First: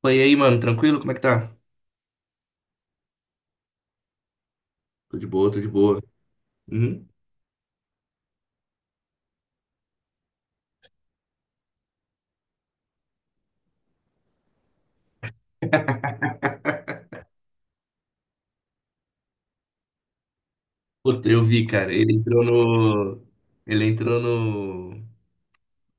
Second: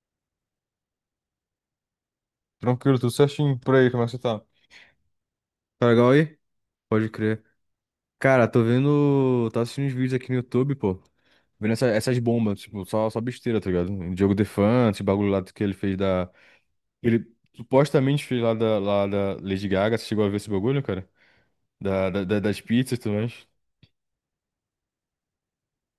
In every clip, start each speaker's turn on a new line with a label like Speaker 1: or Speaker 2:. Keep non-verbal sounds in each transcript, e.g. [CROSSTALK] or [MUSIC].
Speaker 1: Pô, e aí, mano, tranquilo? Como é que tá?
Speaker 2: Tranquilo, tudo certinho por aí, como é que você tá?
Speaker 1: Tô de boa, tô de
Speaker 2: Tá
Speaker 1: boa.
Speaker 2: legal aí?
Speaker 1: Uhum.
Speaker 2: Pode crer. Cara, tô vendo. Tô assistindo uns vídeos aqui no YouTube, pô. Vendo essas bombas, tipo, só besteira, tá ligado? Diogo Defante, esse bagulho lá que ele fez da. Ele supostamente fez lá da Lady Gaga. Você chegou a ver esse bagulho, cara?
Speaker 1: Puta, eu vi, cara. Ele entrou
Speaker 2: Das pizzas e tudo
Speaker 1: no.
Speaker 2: mais.
Speaker 1: Ele entrou no.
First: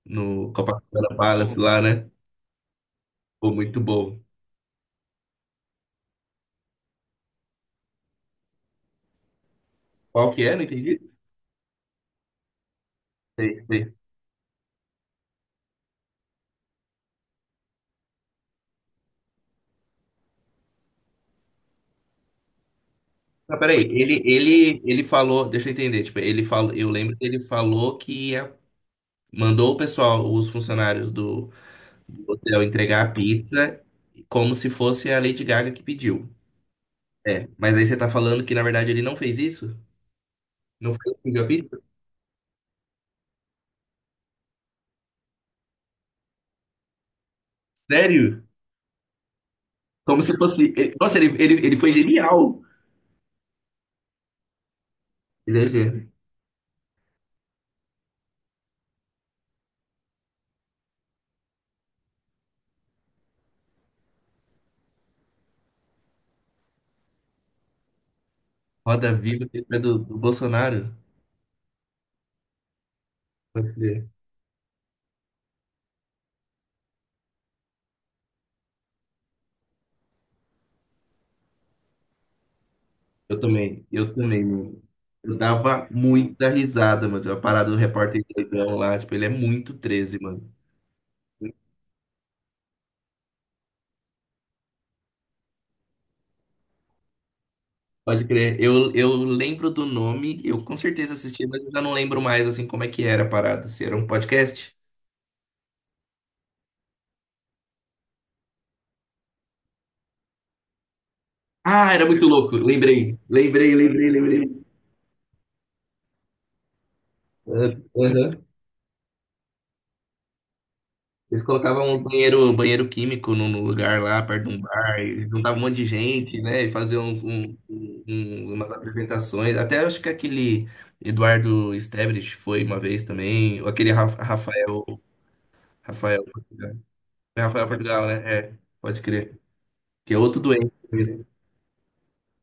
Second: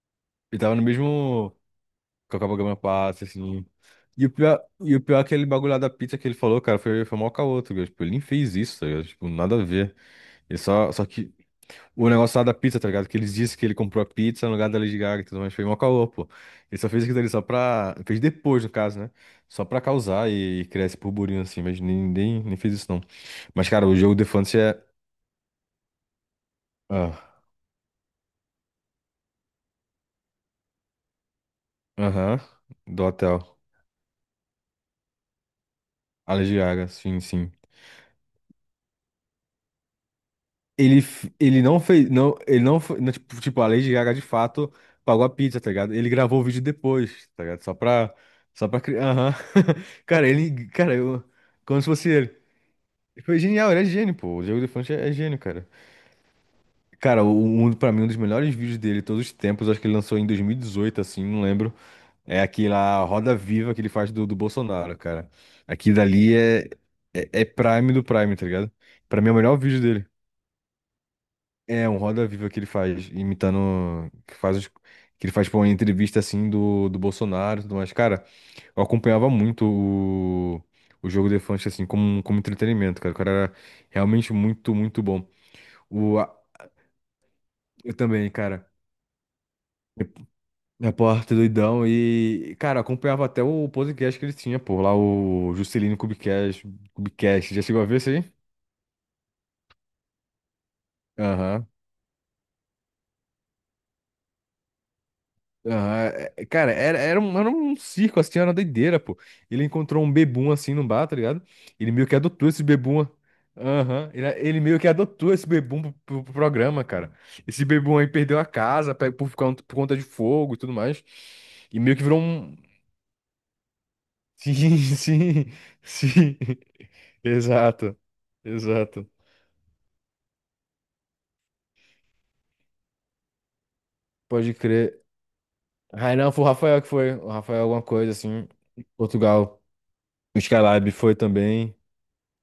Speaker 1: No
Speaker 2: Ele tava no
Speaker 1: Copacabana
Speaker 2: mesmo,
Speaker 1: Palace lá, né?
Speaker 2: com a Copacabana. Passa
Speaker 1: Pô,
Speaker 2: assim.
Speaker 1: muito bom.
Speaker 2: E o pior é aquele bagulho lá da pizza que ele falou, cara, foi mó caô, tá ligado? Tipo, ele nem fez isso, tá ligado? Tipo, nada a ver.
Speaker 1: Qual que é?
Speaker 2: Ele
Speaker 1: Não
Speaker 2: só,
Speaker 1: entendi.
Speaker 2: só que. O negócio lá da pizza, tá ligado? Que eles disseram
Speaker 1: Sei,
Speaker 2: que ele
Speaker 1: sei.
Speaker 2: comprou a pizza no lugar da Lady Gaga e tudo mais. Foi mó caô, pô. Ele só fez aquilo ali só pra. Fez depois, no caso, né? Só pra causar e criar esse burburinho assim. Mas nem fez isso, não.
Speaker 1: Ah,
Speaker 2: Mas,
Speaker 1: peraí.
Speaker 2: cara, o jogo
Speaker 1: Ele,
Speaker 2: The Fantasy
Speaker 1: ele,
Speaker 2: é.
Speaker 1: ele falou. Deixa eu entender. Tipo, ele falou. Eu lembro que ele
Speaker 2: Ah,
Speaker 1: falou mandou o pessoal, os funcionários do
Speaker 2: aham.
Speaker 1: hotel,
Speaker 2: Do
Speaker 1: entregar a
Speaker 2: hotel.
Speaker 1: pizza como se fosse a Lady Gaga que pediu.
Speaker 2: A Lady Gaga, sim,
Speaker 1: É.
Speaker 2: sim.
Speaker 1: Mas aí você tá falando que, na verdade, ele não fez isso? Não
Speaker 2: Ele,
Speaker 1: foi ele que
Speaker 2: f-
Speaker 1: pediu a
Speaker 2: ele não
Speaker 1: pizza?
Speaker 2: fez. Não, ele não, não, tipo, a Lady Gaga de fato pagou a pizza, tá ligado? Ele gravou o vídeo depois, tá ligado? Só pra.
Speaker 1: Sério?
Speaker 2: Só pra criar. Aham. [LAUGHS]
Speaker 1: Como
Speaker 2: Cara,
Speaker 1: se
Speaker 2: ele.
Speaker 1: fosse.
Speaker 2: Cara,
Speaker 1: Nossa,
Speaker 2: eu.
Speaker 1: ele
Speaker 2: Como se
Speaker 1: foi
Speaker 2: fosse ele.
Speaker 1: genial.
Speaker 2: Foi genial, ele é gênio, pô. O Diogo Defante é gênio,
Speaker 1: Ele é
Speaker 2: cara.
Speaker 1: gênio.
Speaker 2: Cara, pra mim, um dos melhores vídeos dele todos os tempos, acho que ele lançou em 2018, assim, não lembro. É aquela Roda Viva que ele faz do Bolsonaro, cara. Aqui dali é prime do prime, tá ligado?
Speaker 1: Roda
Speaker 2: Pra mim é o
Speaker 1: Viva,
Speaker 2: melhor
Speaker 1: que é
Speaker 2: vídeo
Speaker 1: do,
Speaker 2: dele.
Speaker 1: do Bolsonaro.
Speaker 2: É um Roda Viva que ele faz,
Speaker 1: Pode crer.
Speaker 2: imitando. Que ele faz, pô, uma entrevista, assim, do Bolsonaro e tudo mais. Cara, eu acompanhava muito o Diogo Defante, assim, como entretenimento, cara. O cara era
Speaker 1: Eu
Speaker 2: realmente
Speaker 1: também,
Speaker 2: muito,
Speaker 1: mano.
Speaker 2: muito bom.
Speaker 1: Eu dava
Speaker 2: O,
Speaker 1: muita risada, mano. A parada do
Speaker 2: Eu
Speaker 1: repórter
Speaker 2: também, cara.
Speaker 1: doidão lá, tipo, ele é muito 13, mano.
Speaker 2: Repórter doidão e, cara, acompanhava até o podcast que ele tinha, pô, lá o Juscelino Kubicast, Kubicast. Já chegou a ver isso aí?
Speaker 1: Pode crer. Eu lembro do nome, eu com certeza assisti, mas
Speaker 2: Aham.
Speaker 1: eu já não lembro mais, assim, como é que era a parada. Se era um podcast?
Speaker 2: Aham. Cara, era um circo, assim, era uma doideira, pô. Ele encontrou um bebum assim no bar, tá ligado? Ele
Speaker 1: Ah, era
Speaker 2: meio que
Speaker 1: muito
Speaker 2: adotou
Speaker 1: louco.
Speaker 2: esse bebum.
Speaker 1: Lembrei, lembrei, lembrei,
Speaker 2: Aham. Ele
Speaker 1: lembrei.
Speaker 2: meio que adotou esse bebum pro programa, cara. Esse
Speaker 1: Ah,
Speaker 2: bebum aí perdeu a
Speaker 1: aham.
Speaker 2: casa pe- por conta de fogo e tudo mais.
Speaker 1: Eles
Speaker 2: E
Speaker 1: colocavam
Speaker 2: meio
Speaker 1: um
Speaker 2: que virou
Speaker 1: banheiro, um
Speaker 2: um.
Speaker 1: banheiro químico num lugar lá, perto de um
Speaker 2: Sim, [LAUGHS]
Speaker 1: bar, e
Speaker 2: sim,
Speaker 1: juntava um monte de
Speaker 2: sim.
Speaker 1: gente, né? E fazia uns, um-
Speaker 2: Exato,
Speaker 1: um- umas
Speaker 2: exato.
Speaker 1: apresentações. Até acho que aquele Eduardo Estebrich foi uma vez também, ou aquele Ra-
Speaker 2: Pode
Speaker 1: Rafael,
Speaker 2: crer. Ah,
Speaker 1: Rafael,
Speaker 2: não, foi o
Speaker 1: Portugal.
Speaker 2: Rafael que foi. O
Speaker 1: É
Speaker 2: Rafael,
Speaker 1: Rafael
Speaker 2: alguma
Speaker 1: Portugal,
Speaker 2: coisa
Speaker 1: né?
Speaker 2: assim.
Speaker 1: É, pode crer.
Speaker 2: Portugal.
Speaker 1: Que é
Speaker 2: O
Speaker 1: outro doente,
Speaker 2: Skylab foi
Speaker 1: né?
Speaker 2: também.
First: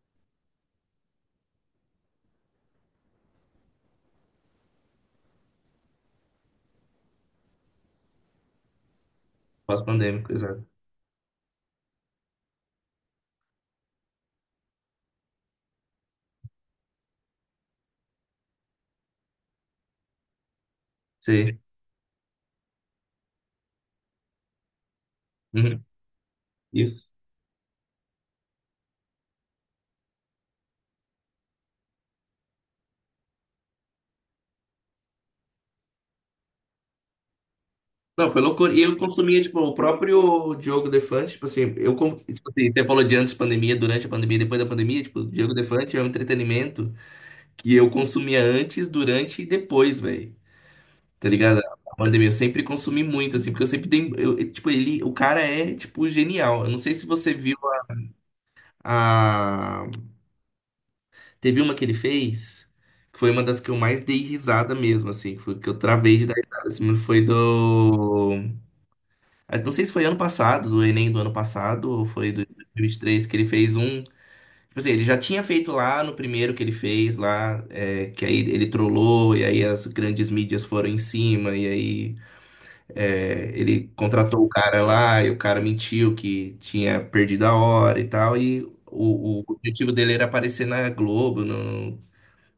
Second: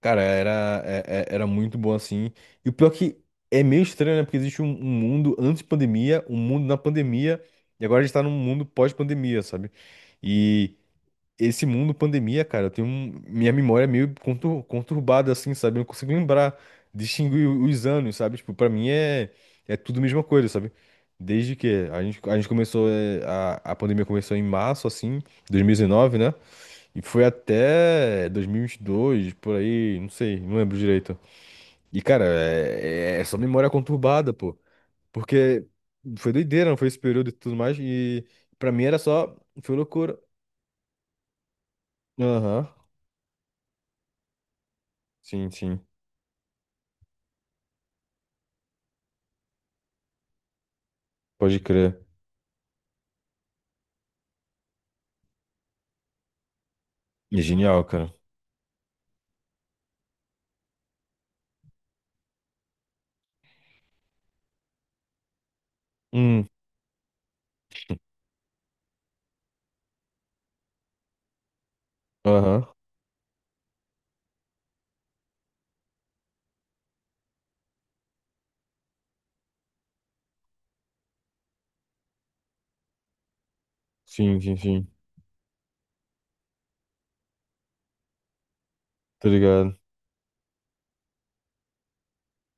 Speaker 2: Cara, era, é- é- era muito bom assim. E o pior que é meio estranho, né? Porque existe um mundo antes pandemia, um mundo na pandemia, e agora a gente tá num mundo pós-pandemia, sabe?
Speaker 1: Pós-pandêmico, exato.
Speaker 2: E esse mundo pandemia, cara, eu tenho minha memória é meio conturbada, assim, sabe? Eu não consigo lembrar, distinguir os anos, sabe? Tipo, pra mim é tudo a mesma coisa, sabe? Desde
Speaker 1: Sim.
Speaker 2: que a gente começou, é, a pandemia começou em março, assim,
Speaker 1: Uhum.
Speaker 2: 2019, né? E
Speaker 1: Isso.
Speaker 2: foi até 2022, por aí, não sei, não lembro direito. E, cara, é só memória é conturbada, pô. Porque foi doideira, não foi esse período e tudo mais. E
Speaker 1: Não, foi
Speaker 2: pra
Speaker 1: loucura. E
Speaker 2: mim
Speaker 1: eu
Speaker 2: era só,
Speaker 1: consumia, tipo, o
Speaker 2: foi loucura.
Speaker 1: próprio Diogo Defante, tipo assim, tipo
Speaker 2: Aham,
Speaker 1: assim, você falou de antes da pandemia, durante a pandemia, depois da pandemia, tipo, o
Speaker 2: sim,
Speaker 1: Diogo
Speaker 2: sim.
Speaker 1: Defante é um entretenimento que eu consumia antes, durante e depois, velho. Tá
Speaker 2: Pode
Speaker 1: ligado? A
Speaker 2: crer.
Speaker 1: pandemia, eu sempre consumi muito, assim, porque eu sempre dei, eu tipo, ele, o cara é, tipo, genial. Eu não sei se você
Speaker 2: E
Speaker 1: viu
Speaker 2: genial, cara.
Speaker 1: a, teve uma que ele fez, que foi uma das que eu mais dei risada mesmo, assim, que foi que eu travei de dar
Speaker 2: Hum,
Speaker 1: risada, assim, Não sei se foi ano passado, do Enem do ano passado, ou foi do dois
Speaker 2: aham.
Speaker 1: mil e vinte e três que ele fez um. Tipo assim, ele já tinha feito lá no primeiro que ele fez lá, é, que aí ele trollou, e aí as grandes mídias foram em cima, e aí é, ele
Speaker 2: Sim,
Speaker 1: contratou o
Speaker 2: sim,
Speaker 1: cara
Speaker 2: sim.
Speaker 1: lá, e o, cara mentiu que tinha perdido a hora e tal, e
Speaker 2: Tá
Speaker 1: o
Speaker 2: ligado?
Speaker 1: objetivo dele era aparecer na Globo,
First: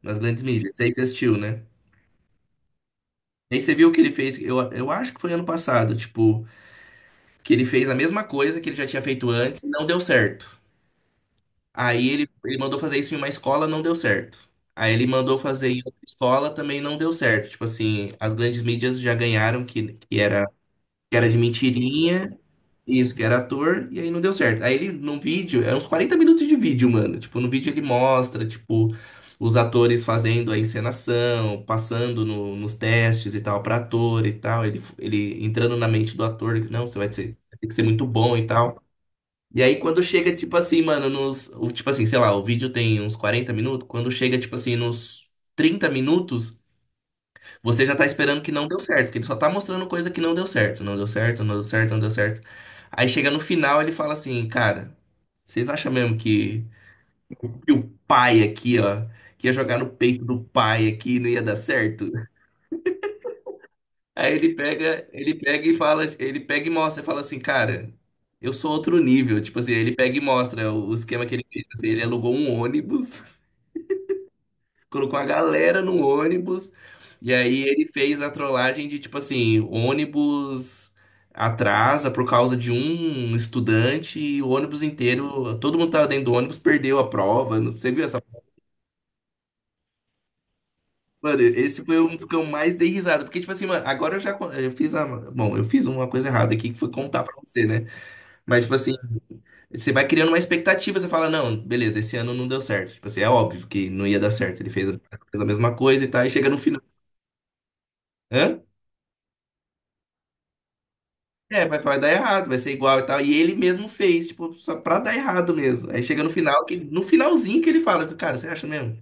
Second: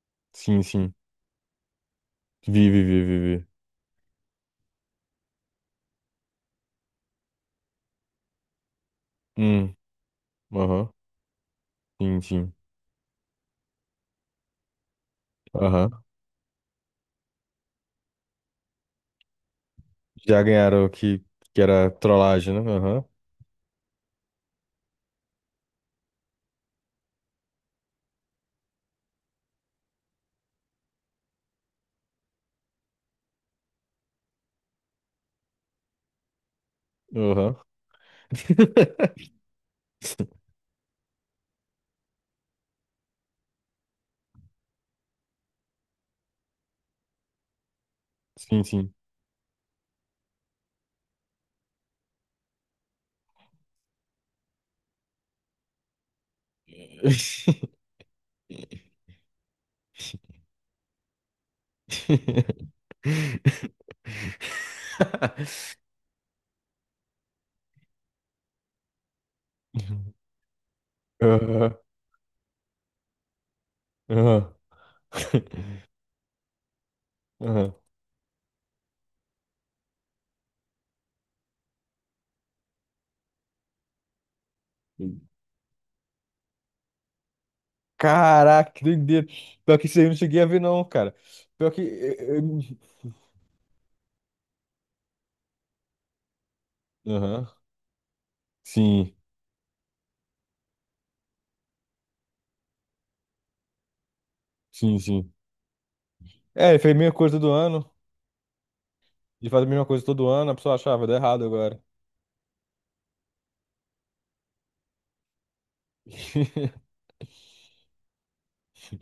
Speaker 1: nas grandes
Speaker 2: Sim,
Speaker 1: mídias. Isso aí
Speaker 2: sim.
Speaker 1: você assistiu, né?
Speaker 2: Vi, vi, vi, vi, vi.
Speaker 1: E aí você viu o que ele fez, eu acho que foi ano passado, tipo, que ele fez a mesma coisa que ele já tinha feito antes e
Speaker 2: Hum,
Speaker 1: não deu certo.
Speaker 2: aham.
Speaker 1: Aí
Speaker 2: Sim,
Speaker 1: ele,
Speaker 2: sim.
Speaker 1: ele mandou fazer isso em uma escola, não deu certo. Aí ele mandou fazer em outra
Speaker 2: Aham.
Speaker 1: escola, também não deu certo. Tipo assim, as grandes mídias já ganharam que
Speaker 2: Já
Speaker 1: era,
Speaker 2: ganharam o
Speaker 1: que
Speaker 2: que,
Speaker 1: era, de
Speaker 2: que era
Speaker 1: mentirinha,
Speaker 2: trollagem, né? Aham.
Speaker 1: isso, que era ator, e aí não deu certo. Aí ele, num vídeo, é uns 40 minutos de vídeo, mano. Tipo, no vídeo ele mostra, tipo, os atores fazendo a encenação, passando nos testes e tal, pra ator e tal. Ele entrando na mente do ator, que não, você vai ter,
Speaker 2: Aham.
Speaker 1: vai ter que ser muito bom
Speaker 2: [LAUGHS]
Speaker 1: e tal. E aí quando chega, tipo assim, mano, tipo assim, sei lá, o vídeo tem uns 40 minutos. Quando chega, tipo assim, nos 30 minutos, você já tá esperando que
Speaker 2: Sim,
Speaker 1: não deu
Speaker 2: sim.
Speaker 1: certo, porque ele só tá mostrando coisa que não deu certo. Não deu certo, não deu certo, não deu certo. Aí chega no final, ele fala assim, cara, vocês acham mesmo que o pai aqui,
Speaker 2: [LAUGHS]
Speaker 1: ó, que ia jogar no peito do pai aqui e não ia dar certo? Aí ele pega e fala, ele pega e mostra, fala assim, cara, eu sou outro nível. Tipo assim, ele pega e mostra o esquema que ele fez.
Speaker 2: Aham.
Speaker 1: Assim, ele alugou um ônibus,
Speaker 2: Aham.
Speaker 1: [LAUGHS] colocou a galera no ônibus, e aí
Speaker 2: Aham.
Speaker 1: ele fez a trollagem de, tipo assim, o ônibus atrasa por causa de um estudante e o ônibus inteiro, todo mundo tava dentro do ônibus, perdeu a prova. Não sei, viu essa.
Speaker 2: Caraca, que doideira. Pior que isso aí eu não cheguei a ver, não, cara.
Speaker 1: Mano,
Speaker 2: Pior que.
Speaker 1: esse foi um dos que eu mais dei risada. Porque, tipo assim, mano, agora eu fiz a. Bom, eu fiz uma coisa errada aqui que foi contar pra
Speaker 2: Aham.
Speaker 1: você, né? Mas, tipo assim,
Speaker 2: Sim,
Speaker 1: você vai criando uma expectativa, você fala, não, beleza, esse ano não deu certo. Tipo assim, é óbvio que não ia dar certo. Ele fez a
Speaker 2: sim, sim.
Speaker 1: fez a mesma coisa e tal, e chega no
Speaker 2: É, ele
Speaker 1: final.
Speaker 2: fez a mesma coisa todo ano,
Speaker 1: Hã?
Speaker 2: de fazer a mesma coisa todo ano, a pessoa achava, deu errado
Speaker 1: É, vai,
Speaker 2: agora.
Speaker 1: vai dar errado, vai ser igual e tal. E ele mesmo fez, tipo, só pra dar errado mesmo. Aí chega no final, que,
Speaker 2: [LAUGHS]
Speaker 1: no finalzinho que ele fala, cara, você acha mesmo?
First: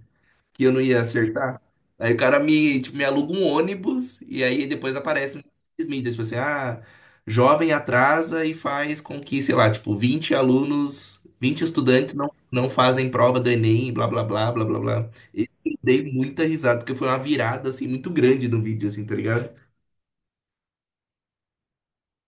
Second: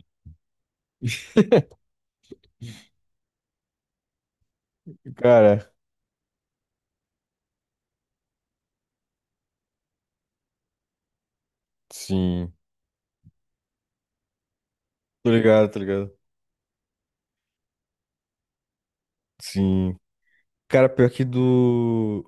Speaker 1: Que eu não ia acertar. Aí o cara me, tipo, me aluga um ônibus e aí depois aparece
Speaker 2: Cara,
Speaker 1: nas mídias, tipo assim, ah, jovem atrasa e faz com que, sei lá, tipo, 20 estudantes não,
Speaker 2: sim.
Speaker 1: não fazem prova do Enem, blá, blá, blá, blá, blá, blá.
Speaker 2: Tô
Speaker 1: Esse
Speaker 2: ligado,
Speaker 1: eu
Speaker 2: tô
Speaker 1: dei
Speaker 2: ligado.
Speaker 1: muita risada, porque foi uma virada, assim, muito grande no vídeo, assim, tá ligado?
Speaker 2: Sim. Cara, pior que do.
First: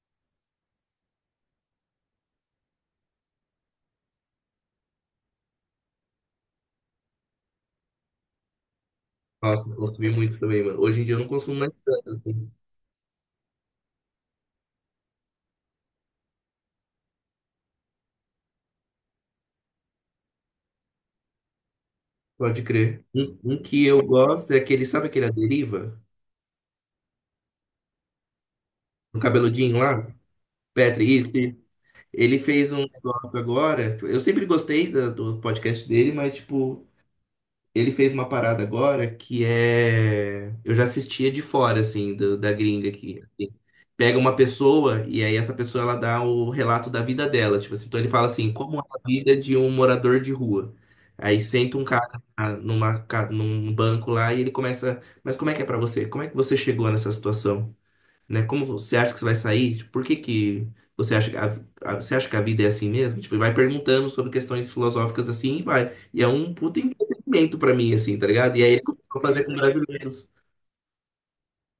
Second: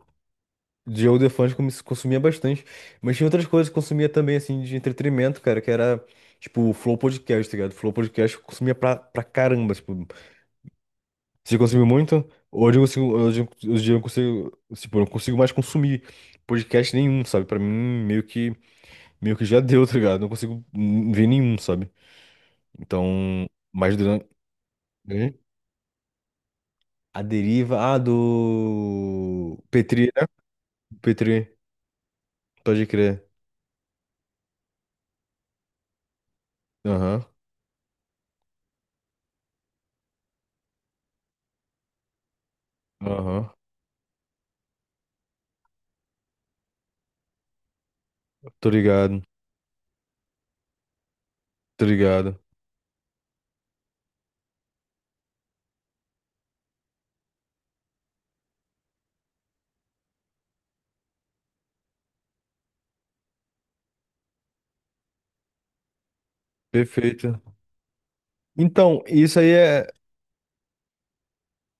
Speaker 2: De Joe Defante como se consumia bastante. Mas tinha outras coisas que consumia também, assim, de entretenimento, cara, que era, tipo, o Flow Podcast, tá ligado? Flow Podcast eu consumia pra, pra
Speaker 1: Nossa,
Speaker 2: caramba,
Speaker 1: eu
Speaker 2: tipo.
Speaker 1: consumi muito também, mano. Hoje em dia eu não
Speaker 2: Você
Speaker 1: consumo mais
Speaker 2: consumiu
Speaker 1: tanto,
Speaker 2: muito?
Speaker 1: assim.
Speaker 2: Hoje eu consigo. Hoje eu não consigo. Tipo, eu não consigo mais consumir podcast nenhum, sabe? Pra mim, meio que. Meio que já deu, tá ligado? Não consigo ver nenhum, sabe?
Speaker 1: Pode crer. Um,
Speaker 2: Então,
Speaker 1: um que
Speaker 2: mais
Speaker 1: eu
Speaker 2: durante.
Speaker 1: gosto é aquele, sabe aquele A
Speaker 2: Hein?
Speaker 1: Deriva?
Speaker 2: A deriva. Ah,
Speaker 1: No
Speaker 2: do.
Speaker 1: cabeludinho
Speaker 2: Petri,
Speaker 1: lá?
Speaker 2: né?
Speaker 1: Petri, isso.
Speaker 2: Petri,
Speaker 1: Ele fez um
Speaker 2: pode crer.
Speaker 1: negócio agora. Eu sempre gostei do podcast dele, mas, tipo,
Speaker 2: Aham,
Speaker 1: ele fez uma parada agora que é. Eu já assistia de fora, assim, da gringa aqui.
Speaker 2: aham.
Speaker 1: Pega uma pessoa e aí essa pessoa ela dá o relato da vida dela. Tipo assim, então ele fala assim,
Speaker 2: Tô
Speaker 1: como é a
Speaker 2: ligado,
Speaker 1: vida de um morador de rua. Aí senta um
Speaker 2: tô
Speaker 1: cara
Speaker 2: ligado.
Speaker 1: num banco lá e ele começa. Mas como é que é pra você? Como é que você chegou nessa situação? Né? Como você acha que você vai sair? Tipo, por que que você acha que você acha que a vida é assim mesmo? Tipo, e vai perguntando sobre questões filosóficas assim e vai. E é um puta
Speaker 2: Perfeito.
Speaker 1: entretenimento pra mim, assim, tá ligado? E aí ele
Speaker 2: Então,
Speaker 1: começou a
Speaker 2: isso
Speaker 1: fazer
Speaker 2: aí
Speaker 1: com
Speaker 2: é.
Speaker 1: brasileiros.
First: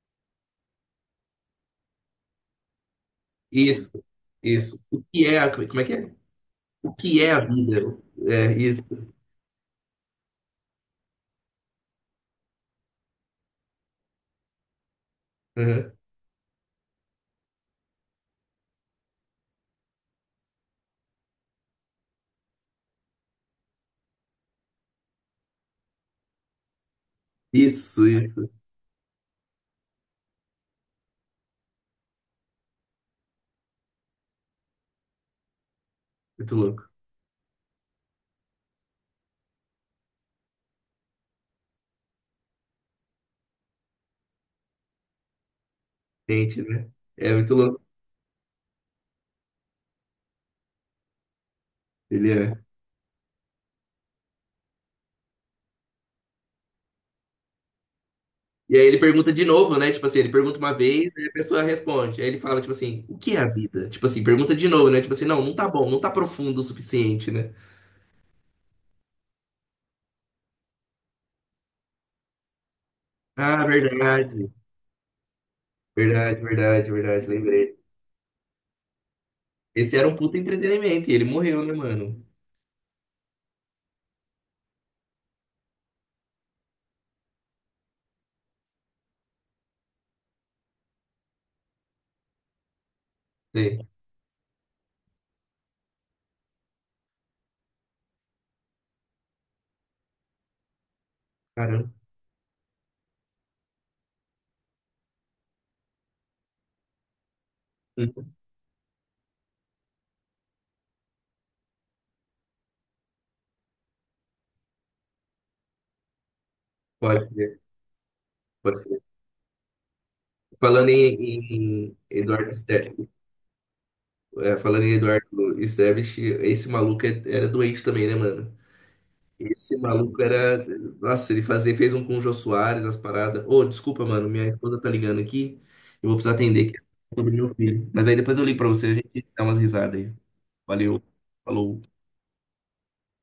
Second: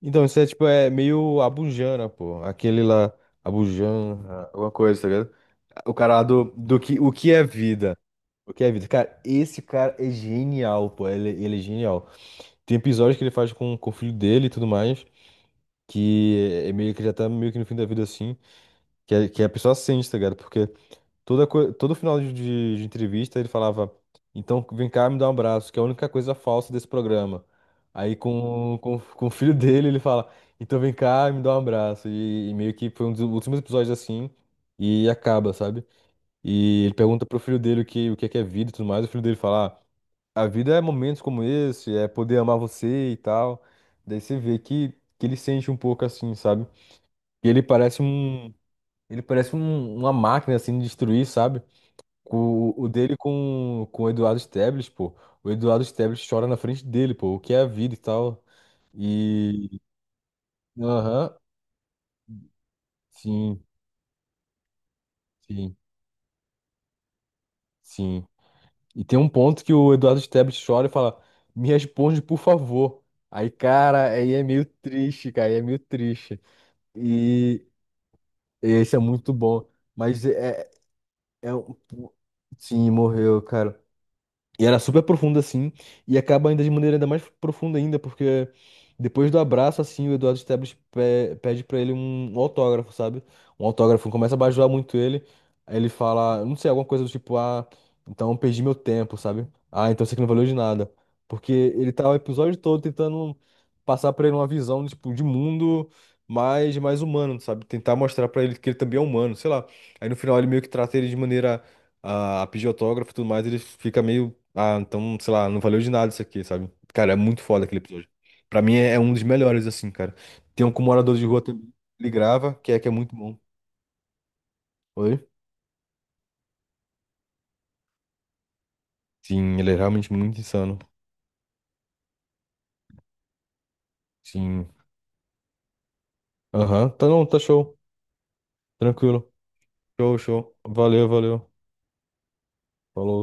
Speaker 2: Então, isso é tipo, é meio Abujamra, pô. Aquele lá,
Speaker 1: Isso,
Speaker 2: Abujamra, alguma
Speaker 1: isso. O
Speaker 2: coisa, tá
Speaker 1: que
Speaker 2: ligado?
Speaker 1: é a, Como é que
Speaker 2: O
Speaker 1: é?
Speaker 2: cara lá do, do
Speaker 1: O
Speaker 2: que, o
Speaker 1: que
Speaker 2: que
Speaker 1: é a
Speaker 2: é
Speaker 1: vida?
Speaker 2: vida.
Speaker 1: É,
Speaker 2: O que é vida?
Speaker 1: isso.
Speaker 2: Cara, esse cara é genial, pô. Ele é genial. Tem episódios que ele faz com o filho dele e tudo mais,
Speaker 1: Aham.
Speaker 2: que é meio que já tá meio que no fim da vida assim, que, a- que é a pessoa sente, tá ligado? Porque todo final de entrevista ele falava, então vem cá me dar um abraço, que é a única coisa falsa desse programa.
Speaker 1: Isso,
Speaker 2: Aí
Speaker 1: isso.
Speaker 2: com o filho dele ele fala, então vem cá me dá um abraço. E meio que foi um dos últimos episódios assim, e acaba, sabe?
Speaker 1: Muito
Speaker 2: E
Speaker 1: louco.
Speaker 2: ele pergunta pro filho dele o que é vida e tudo mais, o filho dele fala: "Ah, a vida é momentos como esse, é poder amar você e tal. Daí você vê que ele sente um pouco assim,
Speaker 1: Gente,
Speaker 2: sabe?
Speaker 1: né? É
Speaker 2: E
Speaker 1: muito
Speaker 2: ele
Speaker 1: louco.
Speaker 2: parece uma máquina assim de destruir, sabe?
Speaker 1: Ele é.
Speaker 2: O dele com o Eduardo Sterblitch, pô. O Eduardo Sterblitch chora na frente dele, pô. O que é a vida e tal.
Speaker 1: E aí ele pergunta de novo,
Speaker 2: E.
Speaker 1: né? Tipo assim, ele pergunta uma vez, aí a
Speaker 2: Aham.
Speaker 1: pessoa responde. Aí ele fala, tipo assim, o que é a
Speaker 2: Sim,
Speaker 1: vida? Tipo assim, pergunta de novo, né? Tipo assim, não, não tá
Speaker 2: sim,
Speaker 1: bom, não tá profundo o suficiente, né?
Speaker 2: sim. E tem um ponto que o Eduardo Sterblitch chora e fala: Me responde, por favor. Aí,
Speaker 1: Ah,
Speaker 2: cara, aí é
Speaker 1: verdade.
Speaker 2: meio triste, cara. Aí é meio
Speaker 1: Verdade,
Speaker 2: triste.
Speaker 1: verdade, verdade,
Speaker 2: E,
Speaker 1: lembrei.
Speaker 2: esse é muito bom.
Speaker 1: Esse era um
Speaker 2: Mas
Speaker 1: puto
Speaker 2: é,
Speaker 1: entretenimento e ele
Speaker 2: é
Speaker 1: morreu, né,
Speaker 2: um.
Speaker 1: mano?
Speaker 2: Sim, morreu, cara. E era super profundo assim, e acaba ainda de maneira ainda mais profunda ainda, porque depois do abraço, assim, o Eduardo Sterblitch pe- pede pra ele um autógrafo, sabe? Um
Speaker 1: Sei.
Speaker 2: autógrafo, começa a bajular muito ele, aí ele fala, não sei, alguma coisa do tipo, ah, então eu perdi meu tempo, sabe? Ah, então isso aqui não valeu de nada. Porque
Speaker 1: Caramba.
Speaker 2: ele tá o episódio todo tentando passar pra ele uma visão, tipo, de mundo mais humano, sabe? Tentar mostrar
Speaker 1: Hum.
Speaker 2: pra ele que ele também é humano, sei lá. Aí no final ele meio que trata ele de maneira a pedir autógrafo e tudo mais, ele fica meio. Ah, então, sei lá, não valeu de nada isso aqui, sabe? Cara, é
Speaker 1: Pode
Speaker 2: muito
Speaker 1: crer,
Speaker 2: foda aquele episódio. Pra
Speaker 1: pode
Speaker 2: mim é
Speaker 1: crer.
Speaker 2: um dos melhores, assim, cara. Tem um com
Speaker 1: Falando
Speaker 2: morador
Speaker 1: em,
Speaker 2: de rua também.
Speaker 1: em
Speaker 2: Ele
Speaker 1: Eduardo
Speaker 2: grava, que é
Speaker 1: Ster...
Speaker 2: muito bom.
Speaker 1: É, falando em
Speaker 2: Oi?
Speaker 1: Eduardo Sterblitch, esse maluco era doente também, né, mano?
Speaker 2: Sim, ele é
Speaker 1: Esse
Speaker 2: realmente
Speaker 1: maluco
Speaker 2: muito
Speaker 1: era.
Speaker 2: insano.
Speaker 1: Nossa, ele fez um com o Jô Soares, as paradas. Ô, desculpa, mano, minha
Speaker 2: Sim.
Speaker 1: esposa tá ligando aqui. Eu vou precisar atender, que é
Speaker 2: Aham. Tá não,
Speaker 1: sobre
Speaker 2: tá
Speaker 1: meu
Speaker 2: show.
Speaker 1: filho. Mas aí depois eu ligo pra você, a gente
Speaker 2: Tranquilo.
Speaker 1: dá umas risadas aí.
Speaker 2: Show, show.
Speaker 1: Valeu.
Speaker 2: Valeu, valeu.
Speaker 1: Falou.
Speaker 2: Falou.